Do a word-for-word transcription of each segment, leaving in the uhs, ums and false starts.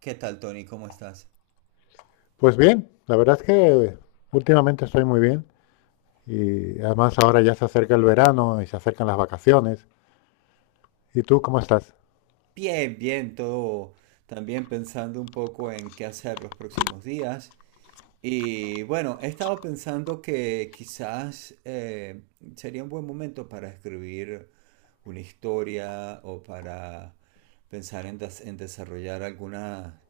¿Qué tal, Tony? ¿Cómo estás? Pues bien, la verdad es que últimamente estoy muy bien y además ahora ya se acerca el verano y se acercan las vacaciones. ¿Y tú cómo estás? Bien, bien, todo también pensando un poco en qué hacer los próximos días. Y bueno, he estado pensando que quizás eh, sería un buen momento para escribir una historia o para pensar en, des- en desarrollar alguna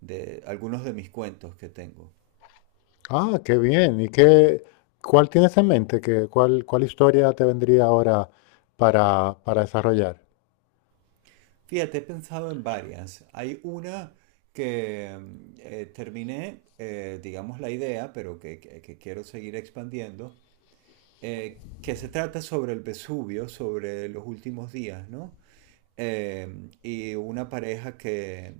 de, algunos de mis cuentos que tengo. Ah, qué bien. ¿Y qué, cuál tienes en mente? ¿Qué, cuál, cuál historia te vendría ahora para, para desarrollar? Fíjate, he pensado en varias. Hay una que mm, eh, terminé, eh, digamos, la idea, pero que, que- que quiero seguir expandiendo, eh, que se trata sobre el Vesubio, sobre los últimos días, ¿no? Eh, y una pareja que,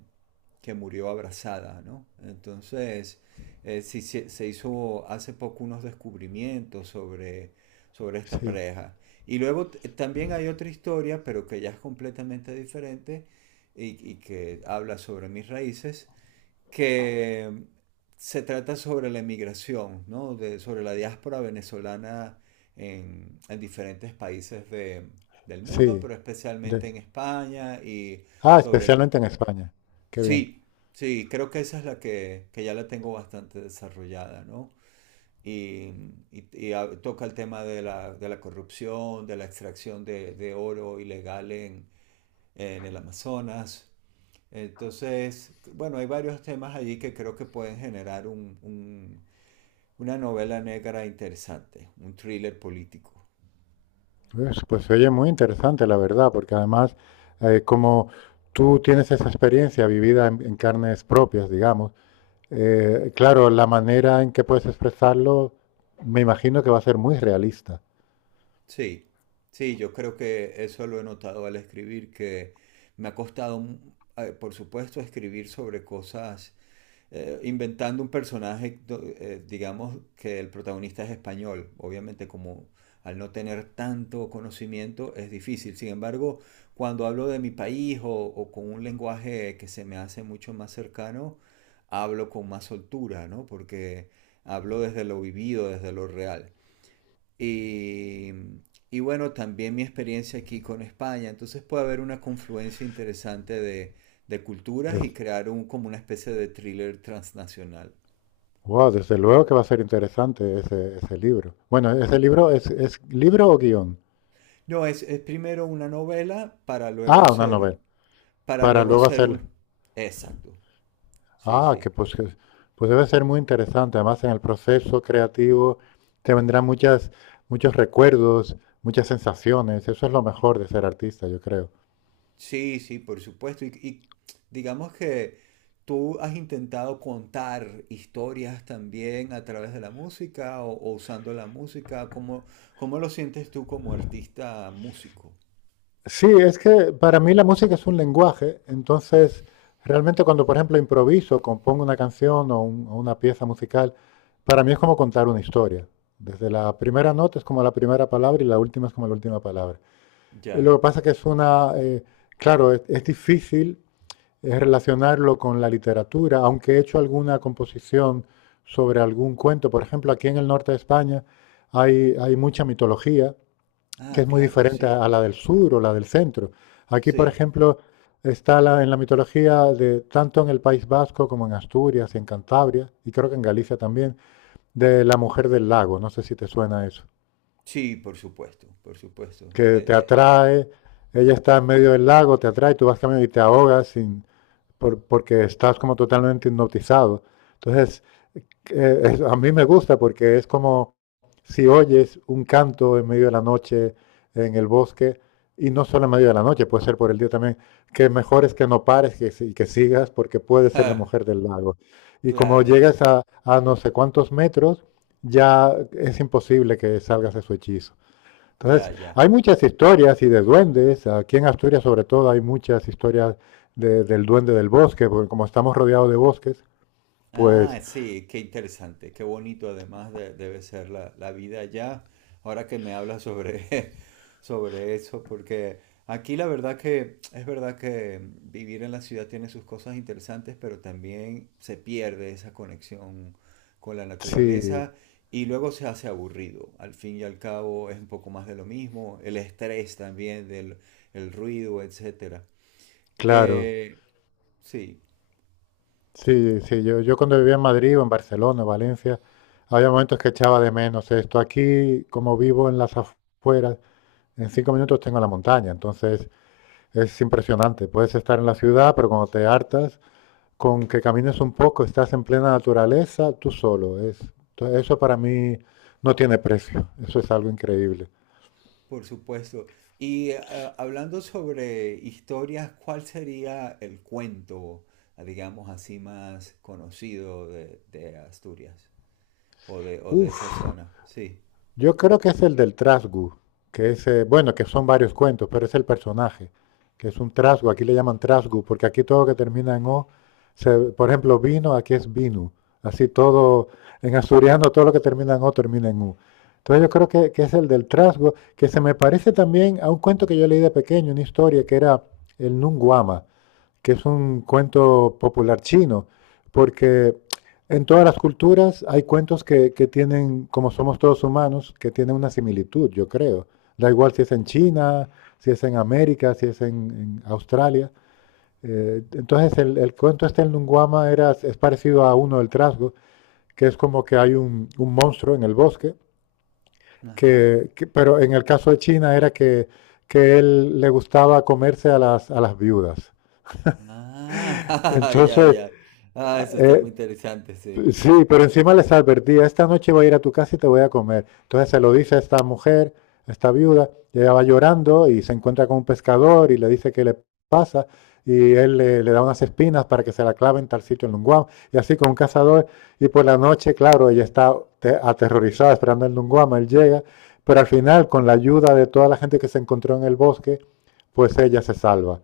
que murió abrazada, ¿no? Entonces, eh, sí, se se hizo hace poco unos descubrimientos sobre, sobre esta Sí, pareja. Y luego t- también hay otra historia, pero que ya es completamente diferente y, y que habla sobre mis raíces, que se trata sobre la emigración, ¿no? De, sobre la diáspora venezolana en, en diferentes países de, del mundo, sí. pero de- especialmente en España y Ah, sobre el... especialmente en España. Qué bien. Sí, sí, creo que esa es la que, que ya la tengo bastante desarrollada, ¿no? Y, y- y a- toca el tema de la, de la corrupción, de la extracción de, de oro ilegal en, en el Amazonas, entonces, bueno, hay varios temas allí que creo que pueden generar un- un- una novela negra interesante, un thriller político. Pues, pues se oye muy interesante, la verdad, porque además, eh, como tú tienes esa experiencia vivida en, en carnes propias, digamos. Eh, claro, la manera en que puedes expresarlo, me imagino que va a ser muy realista. Sí, sí, yo creo que eso lo he notado al escribir, que me ha costado, mm, eh, por supuesto, escribir sobre cosas eh, inventando un personaje, eh, digamos que el protagonista es español, obviamente como al no tener tanto conocimiento es difícil. Sin embargo, cuando hablo de mi país o, o con un lenguaje que se me hace mucho más cercano, hablo con más soltura, ¿no? Porque hablo desde lo vivido, desde lo real. Y, y bueno, también mi experiencia aquí con España. Entonces puede haber una confluencia interesante de, de culturas y Des- crear un, como una especie de thriller transnacional. wow, desde luego que va a ser interesante ese, ese libro. Bueno, ese libro es, es libro o guión. No, es, es primero una novela para luego Ah, una ser, novela. para Para luego luego ser hacer. un... Exacto, sí, Ah, que sí. pues, que- pues debe ser muy interesante. Además, en el proceso creativo te vendrán muchas, muchos recuerdos, muchas sensaciones. Eso es lo mejor de ser artista, yo creo. Sí, sí, por supuesto. Y, y digamos que tú has intentado contar historias también a través de la música o, o usando la música. ¿Cómo, cómo lo sientes tú como artista músico? Sí, es que para mí la música es un lenguaje, entonces realmente cuando por ejemplo improviso, compongo una canción o, un- o una pieza musical, para mí es como contar una historia. Desde la primera nota es como la primera palabra y la última es como la última palabra. Eh, Ya. Lo que pasa que es una, eh, claro, es, es difícil eh, relacionarlo con la literatura, aunque he hecho alguna composición sobre algún cuento. Por ejemplo, aquí en el norte de España hay, hay mucha mitología que Ah, es muy claro, diferente sí. a a la del sur o la del centro. Aquí, por Sí. ejemplo, está la- en la mitología de tanto en el País Vasco como en Asturias y en Cantabria, y creo que en Galicia también, de la mujer del lago. No sé si te suena eso. Sí, por supuesto, por supuesto. Que Eh, te de- atrae, ella está en medio del lago, te atrae, tú vas caminando y te ahogas sin, por- porque estás como totalmente hipnotizado. Entonces, eh, es- a mí me gusta porque es como si oyes un canto en medio de la noche en el bosque, y no solo en medio de la noche, puede ser por el día también, que mejor es que no pares que, si- que sigas porque puede ser la ja, mujer del lago. Y como claro. llegas a, a no sé cuántos metros, ya es imposible que salgas de su hechizo. Ya, Entonces, ya. hay muchas historias y de duendes, aquí en Asturias sobre todo hay muchas historias de- del duende del bosque, porque como estamos rodeados de bosques, Ah, pues sí, qué interesante, qué bonito además de- debe ser la, la vida allá. Ahora que me hablas sobre, sobre eso, porque aquí la verdad que es verdad que vivir en la ciudad tiene sus cosas interesantes, pero también se pierde esa conexión con la sí. naturaleza y luego se hace aburrido. Al fin y al cabo es un poco más de lo mismo, el estrés también del el ruido, etcétera. Claro, Eh, sí. sí, sí, yo, yo cuando vivía en Madrid o en Barcelona, Valencia, había momentos que echaba de menos esto. Aquí, como vivo en las afueras, en cinco minutos tengo la montaña, entonces es impresionante. Puedes estar en la ciudad, pero cuando te hartas, con que camines un poco, estás en plena naturaleza, tú solo. Es, to- eso para mí no tiene precio, eso es algo increíble. Por supuesto. Y ah, hablando sobre historias, ¿cuál sería el cuento, ah, digamos así, más conocido de, de Asturias o de, o de Uf, esa zona? Sí. yo creo que es el del trasgu, que es, eh, bueno, que son varios cuentos, pero es el personaje, que es un trasgu, aquí le llaman trasgu, porque aquí todo que termina en O, se- por ejemplo, vino, aquí es vinu, así todo, en asturiano todo lo que termina en O termina en U. Entonces yo creo que, que es el del Trasgu que se me parece también a un cuento que yo leí de pequeño, una historia que era el Nunguama, que es un cuento popular chino, porque en todas las culturas hay cuentos que, que tienen, como somos todos humanos, que tienen una similitud, yo creo. Da igual si es en China, si es en América, si es en, en Australia. Eh, entonces el, el cuento este en Lunguama era, es parecido a uno del trasgo, que es como que hay un, un monstruo en el bosque, Ajá. que, que- pero en el caso de China era que, que él le gustaba comerse a las, a las viudas. Ah, ya, Entonces, ya. Ah, eso está eh, muy interesante, sí. sí, pero encima les advertía, esta noche voy a ir a tu casa y te voy a comer. Entonces se lo dice a esta mujer, a esta viuda, y ella va llorando y se encuentra con un pescador y le dice qué le pasa y él le, le da unas espinas para que se la clave en tal sitio en Lunguam y así con un cazador y por la noche, claro, ella está te- aterrorizada esperando el Lunguam, él llega, pero al final con la ayuda de toda la gente que se encontró en el bosque, pues ella se salva.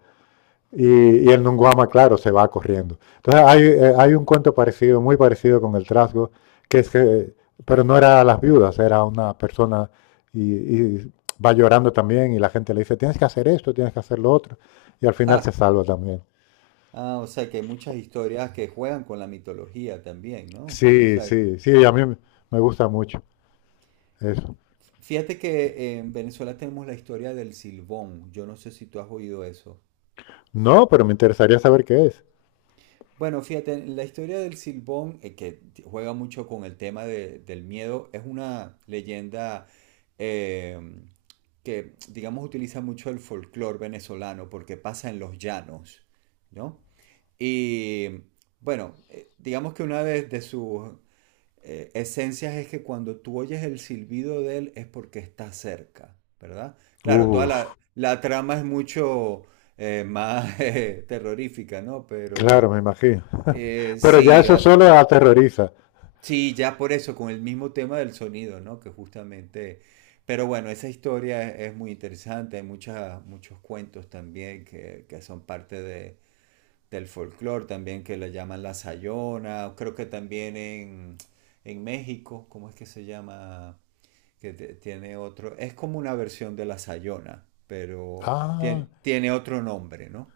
Y, y, el Nunguama, claro, se va corriendo. Entonces hay, eh, hay, un cuento parecido, muy parecido con el trasgo, que es que, pero no era a las viudas, era una persona y, y, va llorando también y la gente le dice, tienes que hacer esto, tienes que hacer lo otro, y al final se Ja. salva también. Ah, o sea que hay muchas historias que juegan con la mitología también, ¿no? O Sí, sea, sí, sí, a mí me me gusta mucho eso. fíjate que en Venezuela tenemos la historia del Silbón. Yo no sé si tú has oído eso. No, pero me interesaría saber qué es. Bueno, fíjate, la historia del Silbón, eh, que t- juega mucho con el tema de- del miedo, es una leyenda eh, que, digamos, utiliza mucho el folclore venezolano porque pasa en los llanos, ¿no? Y bueno, eh, digamos que una de, de sus eh, esencias es que cuando tú oyes el silbido de él es porque está cerca, ¿verdad? Claro, toda la, Uf, la trama es mucho eh, más eh, terrorífica, ¿no? claro, Pero... me imagino. Eh, Pero ya sí, eso ah, solo aterroriza. sí, ya por eso, con el mismo tema del sonido, ¿no? Que justamente... Pero bueno, esa historia es, es muy interesante, hay muchas, muchos cuentos también que, que son parte de, del folclore, también que le llaman la Sayona, creo que también en, en México, ¿cómo es que se llama? Que te- tiene otro, es como una versión de la Sayona, pero Ah, tiene, tiene otro nombre, ¿no?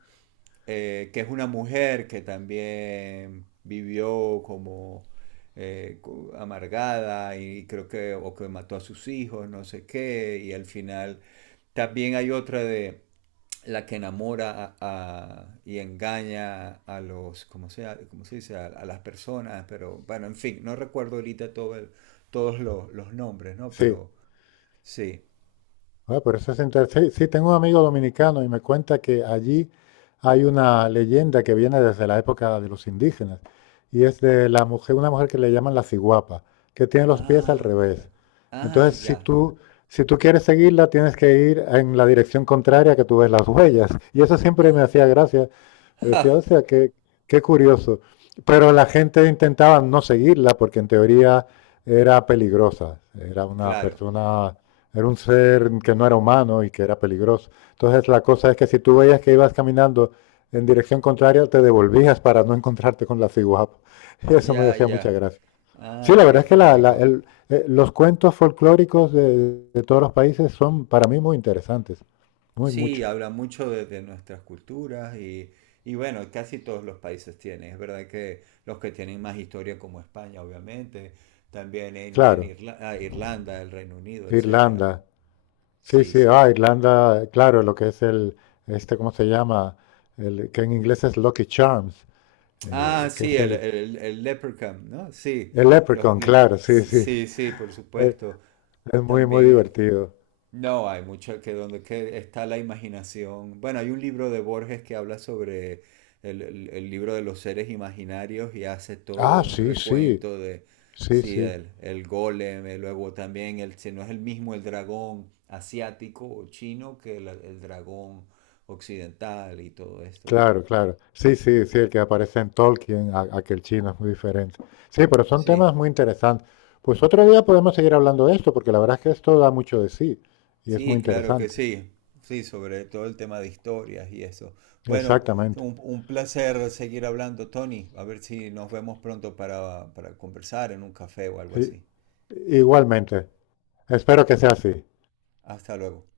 eh, Que es una mujer que también vivió como eh, co- amargada y creo que, o que mató a sus hijos, no sé qué, y al final también hay otra de la que enamora a- a- y engaña a los, ¿cómo se, cómo se dice? A, a las personas, pero bueno, en fin, no recuerdo ahorita todo el- todos los, los nombres, ¿no? sí. Pero sí. Ah, pero eso es interesante. Sí, sí, tengo un amigo dominicano y me cuenta que allí hay una leyenda que viene desde la época de los indígenas y es de la mujer, una mujer que le llaman la ciguapa, que tiene los pies al Ah, revés. claro. Ah, Entonces, si ya. tú, si tú quieres seguirla, tienes que ir en la dirección contraria que tú ves las huellas. Y eso siempre me Ah, hacía gracia. Pero decía, o sea, qué, qué curioso. Pero la gente intentaba no seguirla porque en teoría era peligrosa. Era una claro, persona Era un ser que no era humano y que era peligroso. Entonces la cosa es que si tú veías que ibas caminando en dirección contraria, te devolvías para no encontrarte con la ciguapa. Y eso me ya, hacía mucha ya. gracia. Sí, Ah, la verdad qué es que la- la- cómico. el- eh, los cuentos folclóricos de, de todos los países son para mí muy interesantes. Muy Sí, mucho. habla mucho de, de nuestras culturas y, y bueno, casi todos los países tienen. Es verdad que los que tienen más historia como España, obviamente, también en, en Claro, Irla- ah, Irlanda, el Reino Unido, etcétera, ¿no? Irlanda. Sí, Sí, sí, sí, ah, sí. Irlanda, claro, lo que es el, este, ¿cómo se llama? El, que en inglés es Lucky Charms, Ah, eh, que sí, es el, el, el, el Leprechaun, ¿no? Sí, el los, leprechaun, lo- claro, sí, sí. sí, sí, por Eh, supuesto. Es muy, muy También. divertido. No, hay mucho que donde que está la imaginación. Bueno, hay un libro de Borges que habla sobre el, el- el libro de los seres imaginarios y hace todo Ah, un sí, sí, recuento de, sí, sí, sí. el, el golem, y luego también, el, si no es el mismo el dragón asiático o chino que el, el dragón occidental y todo esto, ¿no? Claro, claro. Sí, sí, sí, el que aparece en Tolkien, a- aquel chino es muy diferente. Sí, pero son Sí. temas muy interesantes. Pues otro día podemos seguir hablando de esto, porque la verdad es que esto da mucho de sí y es muy Sí, claro que interesante. sí. Sí, sobre todo el tema de historias y eso. Bueno, Exactamente. un, un placer seguir hablando, Tony. A ver si nos vemos pronto para, para conversar en un café o algo I- así. Igualmente. Espero que sea así. Hasta luego.